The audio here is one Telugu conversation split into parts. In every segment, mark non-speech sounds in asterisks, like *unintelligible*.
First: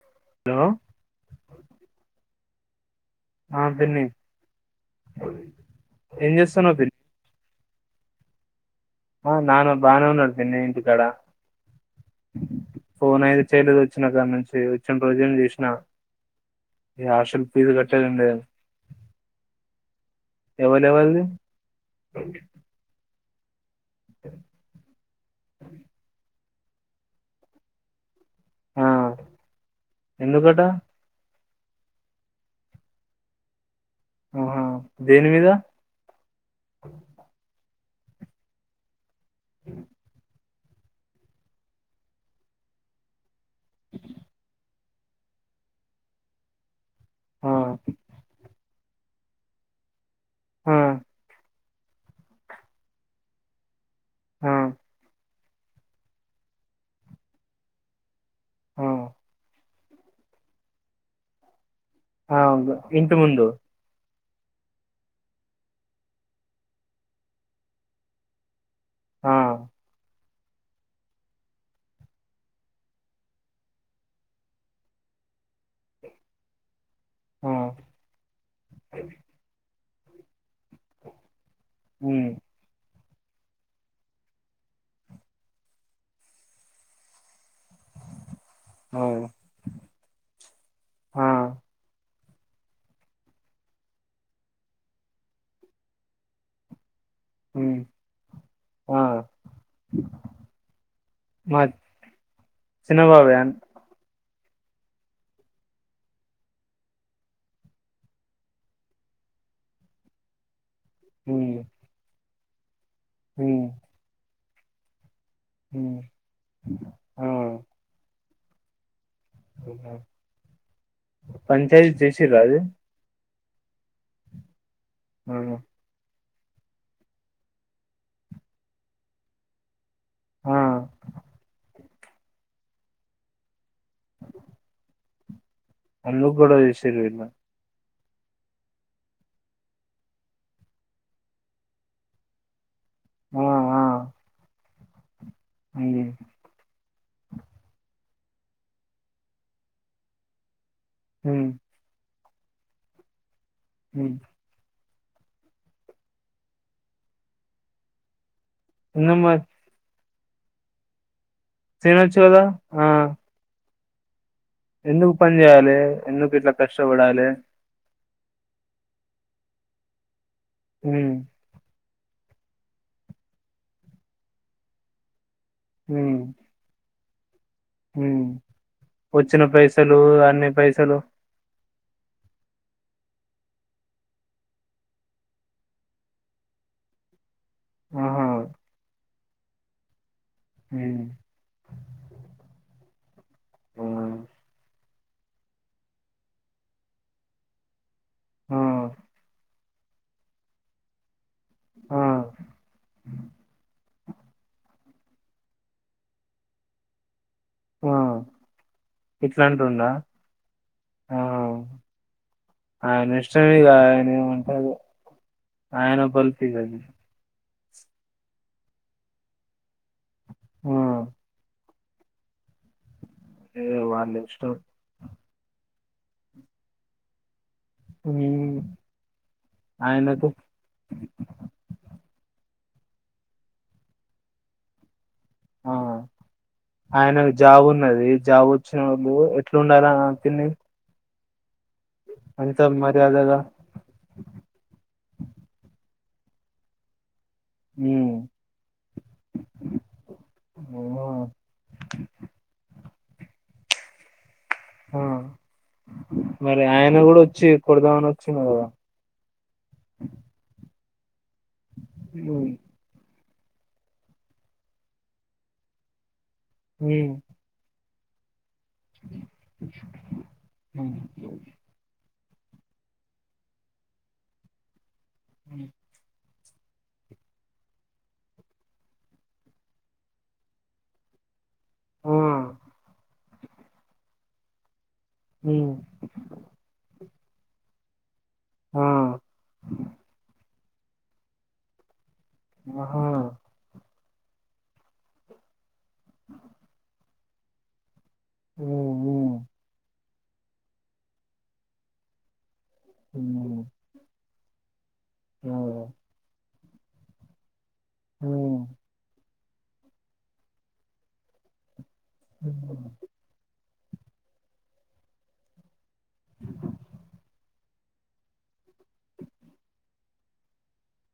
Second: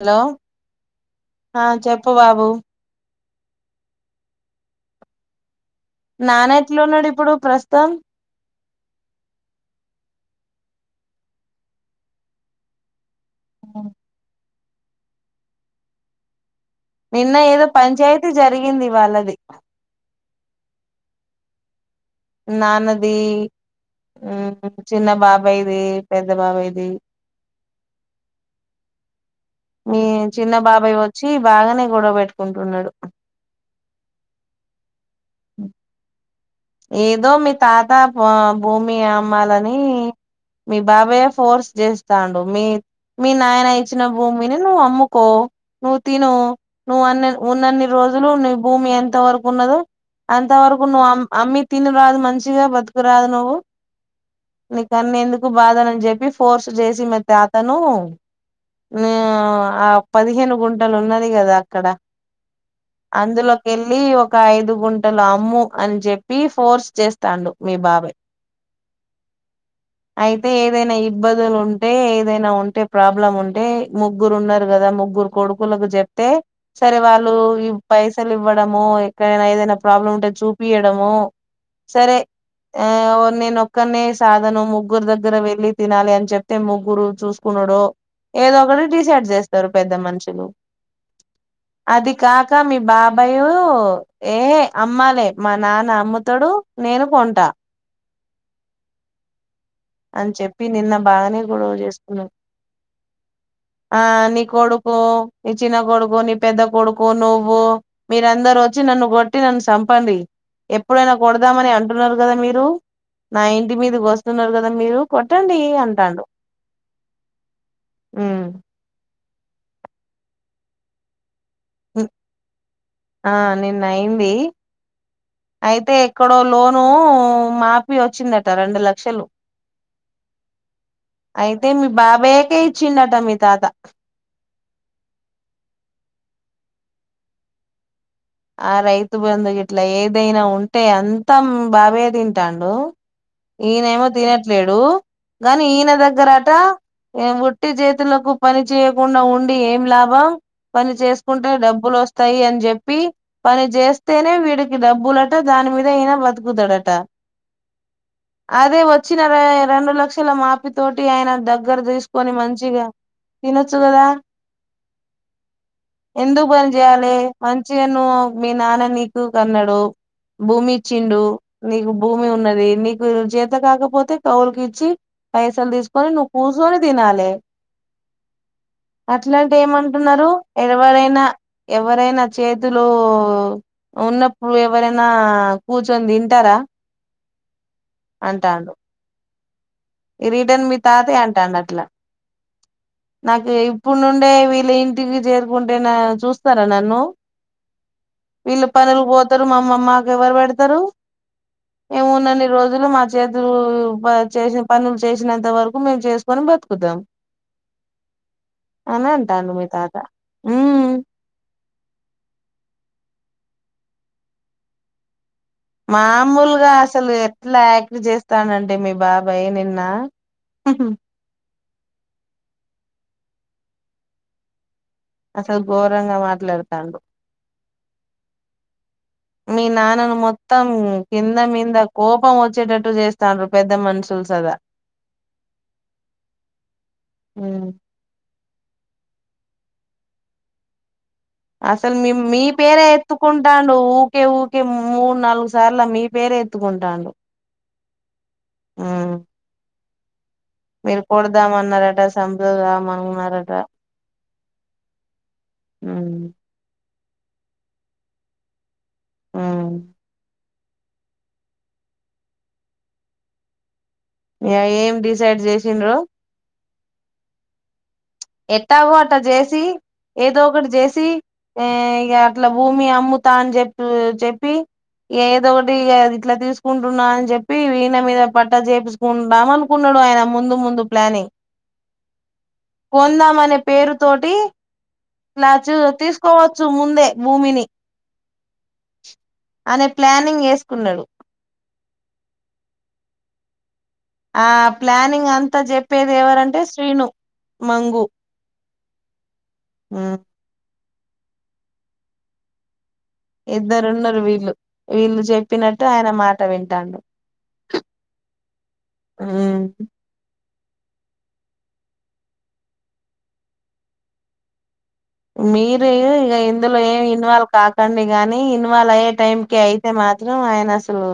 హలో అ చెప్పు బాబు ఆ పిన్ని ఏం చేస్తున్నావు నానాట్లో పిన్ని ఉన్నాడు ఇప్పుడు ప్రస్తు తం ఆ నాన్నా బానే ఉన్నాడు పిన్ని ఇంటి కడ ఫోన్ అయితే చేయలేదు వచ్చినాకడి నుంచి వచ్చిన రోజేమో చేసిన ఈ నిన్న హాస్టల్ ఏదో ఫీజు కట్టేది పంచాయతీ ఉండే జరిగింది వాళ్ళది ఎవార్ ఎవరిది నాన్న ది చిన్న బాబాయిది పెద్ద ద్ద బాబాయ్ ది ఆ మీ చిన్న ఎందుకట బాబాయ్ వచ్చి బాగానే గొడవ పెట్టుకుంటున్నాడు ఆహా దేని మీద ఏదో మి తాత భూమి అమ్మాలని మీ బాబాయే ఫోర్స్ చేస్థండు మీ మీ నాయన ఇచ్చిన భూమి నువ్వు అమ్ము కో నువ్వు తిను నువ్వు అన్ని ఆ ఉన్న అన్ని రోజులు ను భూమి ఎంత వరకు ఉన్నదో ఆ అంతవరకు ను అమ్ అమి తిని రాదు మంచిగా బతుకురాదు నువ్వు ఆ నీకు అని ఎందుకు బాధనని చెప్పి ఫోర్స్ చేసి మీ తాతను ఆ న ఆ పదిహేను గుంటలు ఉన్నది కదా ఇక్కడ ఆ ఇంటి ముందు అందులోకి వెళ్ళి ఒక ఓక అయిదుగుంట లు అమ్ము అని చెప్పి ఫోర్స్ చేస్తాండు మీ బాబాయ్ ఆ అయితే ఏదైనా ఇబ్బందులు ఉంటే ఏదైనా ఉంటే ప్రాబ్లం ఉంటే ముగ్గురు ఉన్నరు కదా ముగ్గురు కొడుకులకు చెప్తే సరే వాళ్ళు ఆ ఈ పైసలు ఇవ్వడము ఎక్కడైనా ఏదైనా ప్రాబ్లం ఉంటే చూపియడము సరే ఉమ్ ఆ నేనొక్కనే సాధను ముగ్గురు దగ్గర వెళ్ళి తినాలి అని చెప్తే ముగ్గురు చూ నుడు ఏదో ఒకటి ఆ డిసైడ్ చేస్తారు పెద్ద మనుషులు ఆ అది కాక మీ బాబాయ ఏ అమ్మాలే మా నాన్న అమ్ముతడు నేను కొంట ఉమ్ ఆ అని చెప్పి నిన్న బాగానే మా గొడవ చేసుకున్నాను చిన్నబాబాయ్ ఆ నీకు కొడుకు నీ చిన్న కొడుకు నీ పెద్ద కొడుకు నువ్వు మీరందరు వచ్చి నన్ను కొట్టి నన్ను చంపండి ఎప్పుడైనా ఉమ్ కొడదామని అంటున్నారు కదా మీరు *unintelligible* హలో నా ఉమ్ ఇంటి మీద కోస్తే *inaudible* మీరు కొట్టండి ఉమ్ అంటాండు ఆ ఆ ఉ *inaudible* పంచాయతీ చేేసి రా అది ఆహ్ నిన్న అయింది. ఆ అయితే ఇక్కడ లోను మాపి వచ్చిందట రెండు లక్షలు ఆ అయితే మీ బాబాయ్యకే ఇచ్చిండంటా మీ తాత. అందుకు గొడవ చేసిండ్రు వీళ్ళు. ఆహ్ రైతు బంధు ఇట్లా ఏదైనా ఉంటే అంతా మీ బాబాయి తింటాండు. ఆ ఆ ఈయనేమో తినట్లేడు. హలో గాని ఈయన హ్మ్ దగ్గరట ఏం ఒట్టి చేత్ తులకు పని చేయకుండా ఉండి ఏం లాభం. పని హ్మ్ చేసుకుంటే డబ్బులు వస్త్ వస్తాయి అని చెప్పి. పని హ్మ్ చేస్తేనే వీడిక్ డబ్బులట దాని మీద ఈయన బతుకుతాడట. అదే వచ్చిన ఎందుకమ్మా రె రెండు లక్షలు. ఇల మాపితోటి ఆయన దగ్గర తినొచ్చు తీసుకొని కదా ఆ మంచిగా తినచ్ కదా ఎందుకు పని చేయాలే ఎందుకు ఇట్లా కష్టపడాలే. నో మీ నాన్న నీకు కన్నాడు. భూమి హ్మ్ ఇచిండు నీకు భూమి ఉన్నది నీకు చేత కాకపోతే కవులుకి ఇచ్చి పైసలు తీసుకని హ్మ్ నువ్వు కూర్చకొని తినాలే హ్మ్ వచ్చిన అట్లాంటే పైసలు ఏమంటున్నారు అన్ని పైసలు ఎరవరైనా. ఎవరైనా చేత్ ఇందులో ఉన్నప్పుడు ఎవరైనా కూర్చొని తింటారా ఆహా అంటాండు. ఈ రిటర్న్ మీ హ్మ్ తాతే అంటాండు అట్లా. నాకు ఆ ఇప్పుడు నుండే వీళ్ళింటి టివికు చేరుకుంటే చూస్తారా నన్ను. ఆ వీళ్ళు పనులు పోతారు మామ్ మామ్ మాకు ఎవరు పెడతారు. ఆ మేమున్నన్ని రోజులు మా చేతులు బా చేసే పనుల్చేస్నంత వరకు మేమ్ చేస్కొని బతుకుతం ఆ అని అంటండు మీ ఇట్లాంటుండా తాత ఉమ్ ఆ గా ఎమో అంటా మాముల్గా అసలు ఎ ట్లా యాక్ట్ చేత్తాండంటే మీ బాబాయ్ నేన్ నా ఆ హుహు ఏ వాలిస్టం అసల్ ఘోరంగ మాట్లాడుతాండు హమ్ మీ నాన్నని మొత్తం కింద మింద కోపం ఒ చ్చేటట్టు చేస్తండ్రు పెద్ద మనుషులు సదా ఆ ఆయనకు జాబున్నది జాబ్ ఒచ్చిన ఎ ఎట్లుండాల తిన్న అసల్ మి మీ పేరే మర్యాదగా ఎత్తుకుంటాడు ఊకే ఊకే మూడు, నాలుగు సార్ల మీ రే ఎత్తుకుంటాండు ఉమ్ మీర్ కొడదామన్నారట సంపూ దాం న్నారట ఆ మరి ఆయ న్న గుడా ఒచ్చి కోడ్దామని ఒచ్చిండ్ గదా *inaudible* ఉమ్ మ్ ఇయ ఏం డిసైడ్ జేశిండ్రో ఉమ్ ఎట్టాగో అట్ట జేసి ఏదో ఒకటి ఉమ్, జేసి ఏ ఇగ ఇట్ల భూమి అమ్ముతాని జేప్ జేప్పి ఉమ్, ఏదోడి గా ఇట్లా తీస్ సుకుంటున్నా అని జెప్పి ఈనె మీద పట్ట చేపిచుకుంధాం అనుకున్నాడు ఆయన ముందు ముందు ప్లానింగ్ ఆ కొందామనె పేరు తోటి ఇలా ఉమ్ చూ తీస్కోవచ్చు ముందె భూమిని ఆ అనె ప్లానింగ్ ఏస్ కున్నడు ఆహా ఆ ప్లానింగ్ అంతా చెప్పేది ఎవరంటే శ్రీను మంగు ఓఓ మ్ ఉమ్, ఇద్దరు ఉన్నారు వీళ్ళు వీళ్ళు ఆ, చెప్పినట్టు ఆయన మాట విం ఇండ మ్ మ్ ఉమ్, మీరు ఇక ఇందులో ఏం ఇన్వాల్వ్ కా చెండి గానీ ఇన్వాల్వ్ అయ్యే టైంకి అయితే మాత్రం ఆయన అసలు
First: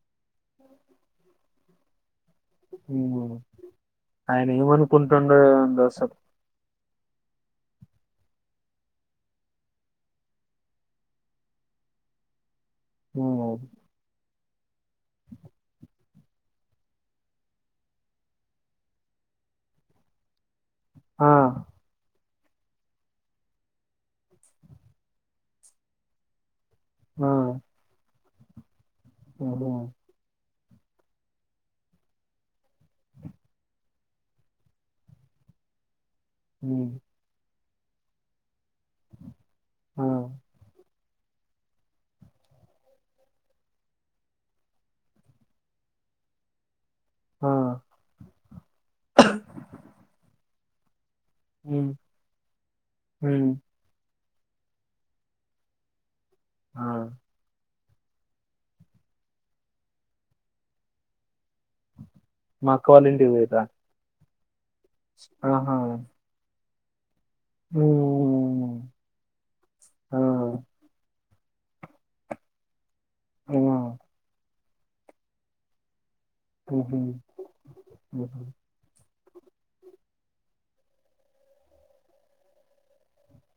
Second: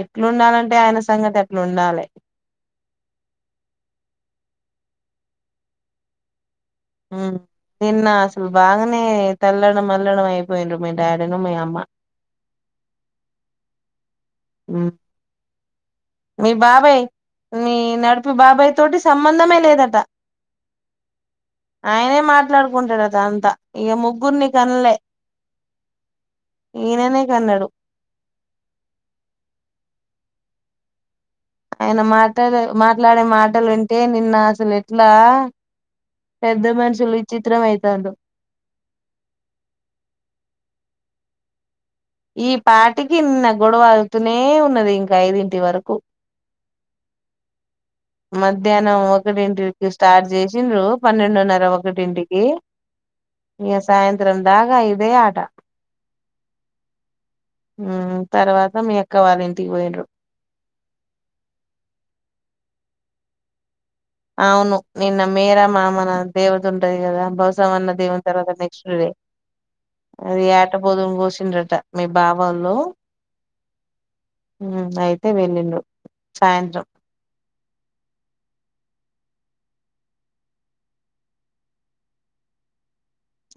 ఎ ఎట్లుండాలంటే ఆయన సంగతి అట్లా ఉండాలి అనుంటుండు అ సా మ్ నిన్న అసలు బాగానే తెల్లడం మల్లడం అయిపోయిండ్ర మీ డాడీను మీ అమ్మ మ్ మ్ మీ బాబాయ్ మీ నడుపి బాబాయ్ తోటి సంబంధమే లేదట ఆ ఆయనే మాట మాట్లాడుకుంటాడు అద అంతా ఇక ముగ్గురిని కనలే ఈయననే కన్నాడు ఓహో్ ఆయన మాట్లాడే మాట్లాడే మాటలు వింటే నిన్న అసలు ఎట్లా ఉమ్, పెద్దమనషులు విచత్రం అయి దండు ఆ ఈ పాటికిన్న గొడవ అగుతూనే ఉన్నది ఇంక యిదింటి వరకు ఆ మధ్యాహ్నం ఒకటింటికి స్టార్ట్ చేసి చేసిండ్రు జి పన్నెండున్నర ఉమ్, ఒకటింటికి ఉమ్, ఇగ సాయంత్రం ద్రందాగాయిద ఆట ఆ మ్ తర్వాత మీ ఎక్క వాళ్ళు ఇంటికి పోయిండ్రు మాక్కవాలింటి పోయింరా అవును నిన్న మేర మామన దేవత ఉంటాయి కదా బసవన్న దేవుని తర్వాత ఉమ్. నెక్స్ట్ ది ఆ అది యాటబోదుని కోసి చిండట మీ బావళ్ళు ఆ ఉ అయితే వెళ్ళిండు. ఉహు ఒకే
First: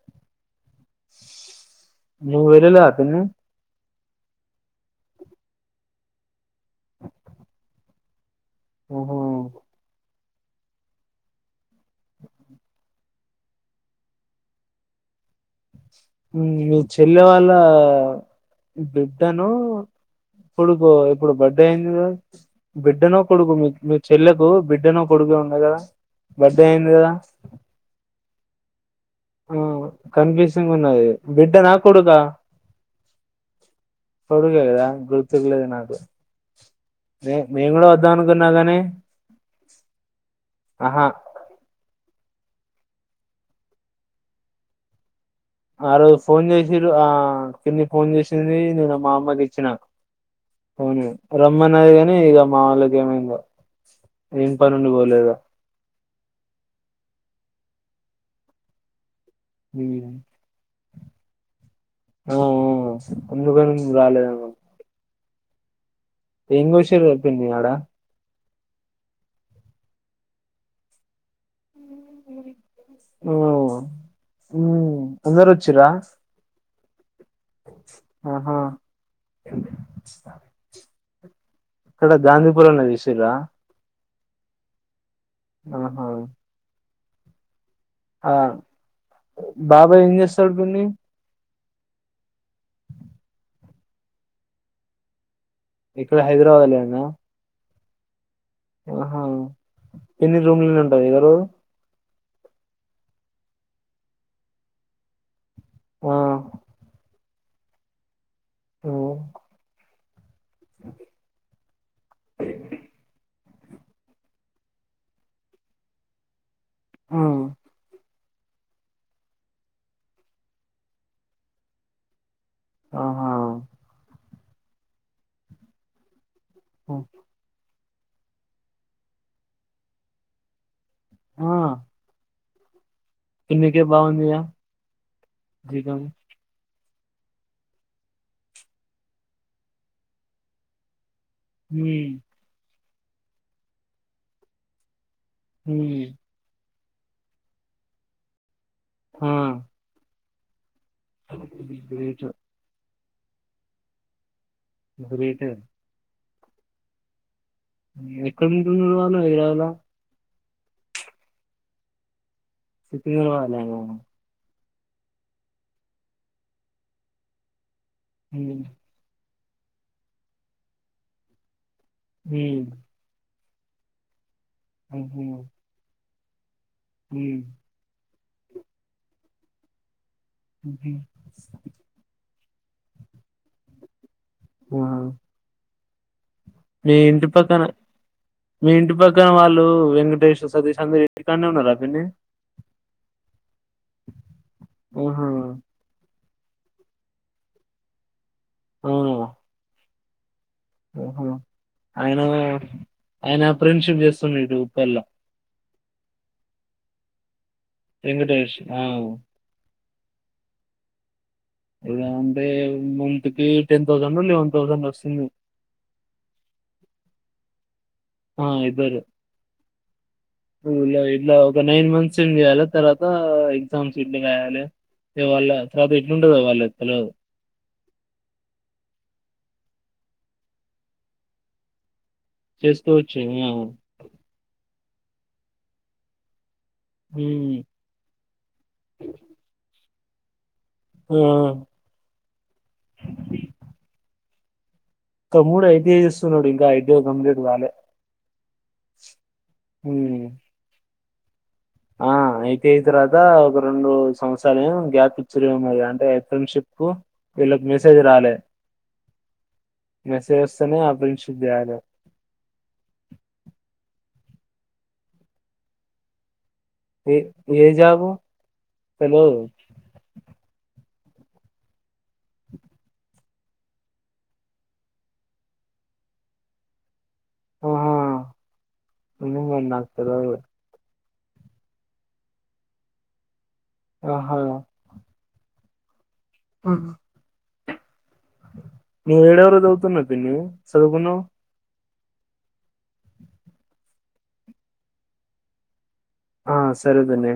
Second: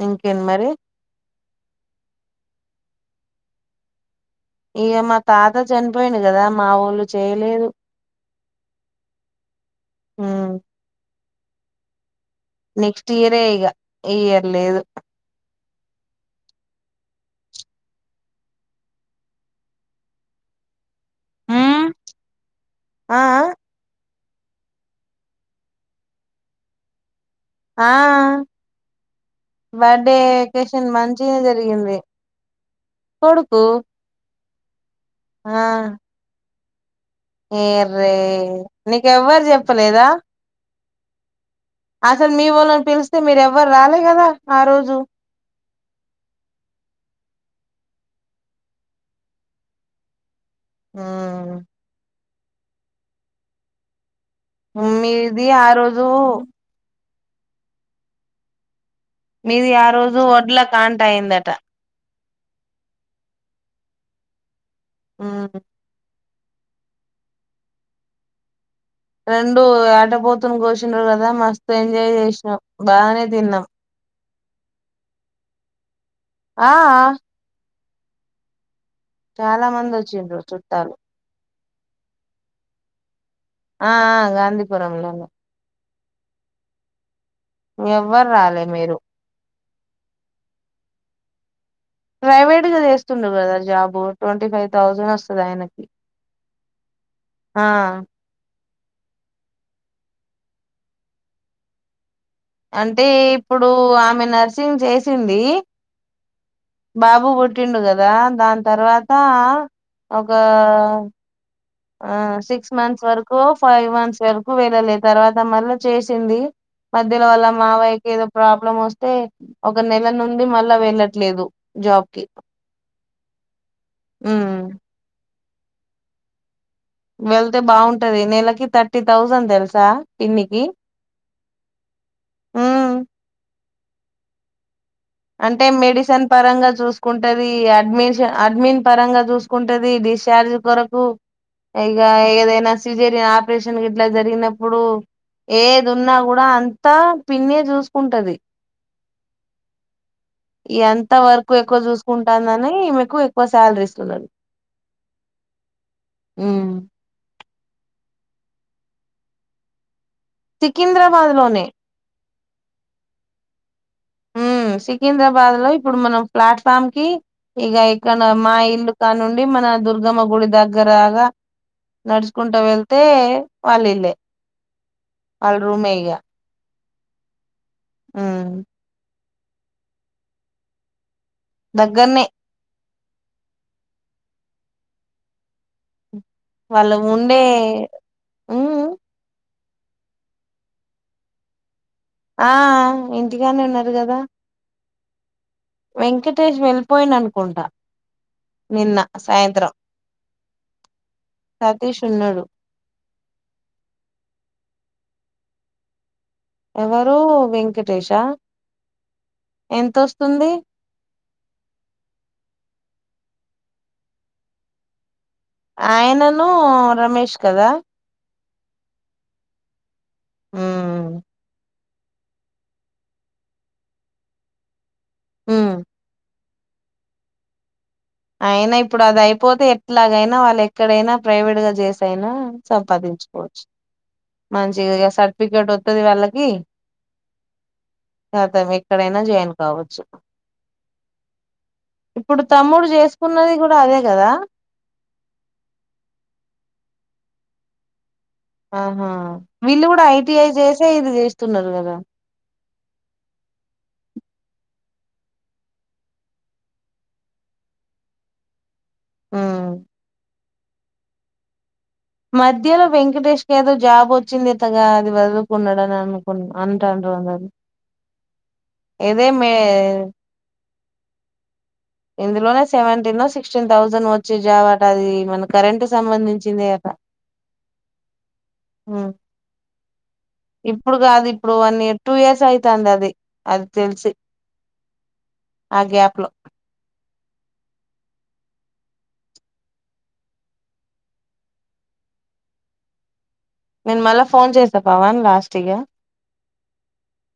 ఇంకేం మరి నువ్వు వేరేలా అతను ఇగ మా తాత చనిపోయిండు కదా మా వోళ్ళు చేయలేదు. ఉహు ఉ *inaudible* నెక్స్ట్ ఇయరే ఇగ ఈ ఇయర్ లేదు. మీ చెల్లె వాళ్ళ బిడ్డనో, కొడుకో ఇప్పుడు బర్త్డే అయింది కదా. ఆ బిడ్డనో కొడుకో మీ మీ చెల్లకు బిడ్డనో కొడుకో ఉండది కదా, బర్త్డే అయింది కదా. ఆ ఆ బర్త్డే కన్ఫ్యూజింగ్ వెకేషన్ ఉన్నది మంచిగా బిడ్డనా జరిగింది. కొడుకా కొడుకు కొడుకే గదా కూతురు ఆ లేదు నాకు నే నేను కూడా ఎర్రే వద్దాం అనుకున్నా నీకెవ్వరు చెప్పలేదా. అహా అస్సలు మీ వోళ్ళని పిలిస్తే మీరు ఎవ్వరు రాలే గదా ఆ రోజు. ఆ రోజు ఫోన్ చేసిరు, ఆ పిన్ని ఫోన్ చేసింది. నేను మా అమ్మకి ఇచ్చినా అవును ఉమ్ రమ్నన్నది ఇగ మావోళ్ళకి ఏమైందో ఏం పనుండి పోలేదా మీది ఆ రోజు మీది ఆ ఉమ్. రోజు వడ్ల కాంట అయ్యిందట. ఆ ఆ అందుకని రాలేదేమో ఆ ఇంగో విషయం చెప్పింది. ఆడ రెండు ఆటపోతుని కోసిండ్రు కదా మస్ ఎంజాయ్ చేసినాం బానే తిన్నాం. ఉ అందరూ వచ్చిరా ఆ ఆహా చాలా మంది వచ్చిండ్రు చుట్టాలు ఆడ గాంధీపురం చూసిండ్రా ఆ గాంధీపురం లోనే ఆహా ఎవ్వరు ఆ రాలే మీరు బాబాయ్ ఏం చేస్తాడు పిన్ని ప్రైవేట్గా చేస్తుండు కదా జాబు ట్వంటీ ఫైవ్ థౌజండ్ వస్తు ఇక్కడ హైదరాబాద్ లే నా ఆ ఆహా ఎన్ని రూమ్ల ఉంటాయి ఎవరేవరు అంటే ఇప్పుడు ఆమె నర్సింగ్ చేసింది ఆ బాబు పుట్టిండు కదా దాని ఓ. తర్వాత ఒక ఆ సిక్స్ మంత్స్ వరకు ఫైవ్ మంత్స్ వరకు వెళ్ళలే తర్వాత మళ్ళ చేసింది ఆ మధ్యలో వల్ల మావయకి ఏదో ప్రాబ్లం వస్తే ఒక నెల నుండి మళ్ళా వెళ్ళట్లేదు జాబ్ కి ఆహ ఉ ఆ వెళ్తే బాగుంటు టది నెలకి తర్టీ తౌసండ్ తెలుసా పిన్నికి ఆ ఆ పిన్నికే బాగుందిగా అంటే జీతం మెడిసిన్ పరంగా చూస్ కుంటది అడ్మిషన్ అడ్మిన్ పరంగా చూసుకుంటది డిశ్చార్జ్ కొరకు ఇగా హ్మ్ ఏదేనా సిజేరియన్ ఆపరేషన్ గీట్లా జరిగినప్పుడు ఏది హ్మ్ ఉన్నా కూడా అం త్త పిన్నే చూసుకుంటది హా ఎంత వరకు ఎక్కువ గ్రేట్ చూసుకుంటాందని ఎక్కువ ఎక్కువ శాలరీ ఇస్తున్నారు గ్రేట్ ఎ కదా ఉ ఎక్కడ ఉంటున్నారు వాలు హైదరావాద్ ల సికింద్రాబాద్ లోనే సికింద్రాబాద్ లన సికింద్రాబాద్ లో ఇప్పుడు మనం ప్లాట్ఫామ్ కి ఇగ మా హ్మ్ ఇల్లు కాను ఉం మేము మన దుర్గమ గుడి దగ్గరగా నడుచుకుంటా హ్మ్ వెళ్తే వలిల్లే అల రూమే ఇగా హ్ ఆ హ్ హ్ దగ్గర్నే వావ్ మీ వాళ్ళు ఇంటి ఉండే పక్కన మీ హ్మ్ ఇంటి పక్కన వాళ్ళు ళ్ళు వెంకటేష్ సతీష్ అందరూ ఇంటి కన్నె ఉన్నార ఆ ఇంటిగన్నె ఉన్నారు కదా ఆహా! వెంకట్ టెష్ వెళ్ళిపోయిండు అనుకుంటా నిన్న సాయంత్రం ఓహో సతీష్ ఆయన ఉన్నాడు ఆయన ఫ్రెండ్షిప్ చేస్తుండు ఇటుప్పల్లా ఎవరు వెం వెంకటేష్ ఆఉ ఎంతొస్తుంది ఇద అంటే మంత్ కి టెన్ థౌసండో లెవన్ థౌసండో వస్తుంది ఆయనను రమేష్ కదా ఆ ఇద్దరు హ్మ్ *unintelligible* నైన్ మంత్స్ ఏం చేయాలి తర్వాత ఎగ్జామ్స్ *unintelligible* రాయాలి ఇ హా వాళ్ళ హ్మ్ తర్వాత ఎట్లుంటదో వాళ్ళది తెల్వదు అయినా ఇప్పుడు అది అయిపోతే ఎట్లాగైనా వాళ్ళు ఎక్కడైనా ప్రైవేట్ గా చేస్ కొనైన చేసుకోవచ్చు. ఆ! సంపాదించుకోవచ్చు మంచి ఇగ సార్టిఫికేట్ ఒత్తది వాళ్ళకి హ్మ్. కాతం ఎక్కడైనా జాయిన్ కావచ్చు ఆ! ఇప్పుడు తమ్ముడు చేస్ కూడా అదే కదా తమ్ముడు ఐ టీ ఐ చేస్తున్నాడు ఇంకా ఐ టీ ఐ కంప్లీట్ కాలే ఆహా వీళ్ళు కూడా ఐ హ్మ్. టీ ఐ చేసే ఇది చేస్తున్నారు కదా ఆ ఐ టి ఐ అయింతర్వాత ఒక రెండు సంవత్స రాలు గ్యాప్ ఇచ్చుడెమో మరి అంటే ఫ్రెండ్షిప్ కు వీళ్ళకి మెసేజ్ రాలే ఉమ్ మే సే స్ ఇతను ఆ ఫ్రెండ్షిప్ బ్యాండ్ మధ్యలో వెంకటేష్ కు ఏదో జాబ్ వోచ్చింది ఇతగాడు అది వదులుకున్నాడని అనుకున్నా ఏ ఏ జబో ఏదే మే ఇందులోనే సెవెంటీన్ లో సిక్స్టీన్ థౌసండ్ వచ్చే చావాట అది మన కరెంట్ సంబంధించింది అట ఆహా ఉమ్ ఇం మందతద అ ఇప్పుడు కాది ఇప్పుడు వన్ ఇయర్ టూ ఇయర్స్ అయితుంది అది అది తెలిసి ఆహా! ఆ గ్యాప్ లో ఆ నవ ఏడ వరు దవుతునత న సగకుణ నేను మళ్ళా ఫోన్ చేసా పవన్ లాస్ట్ ఇయ ఆ సరేదనేే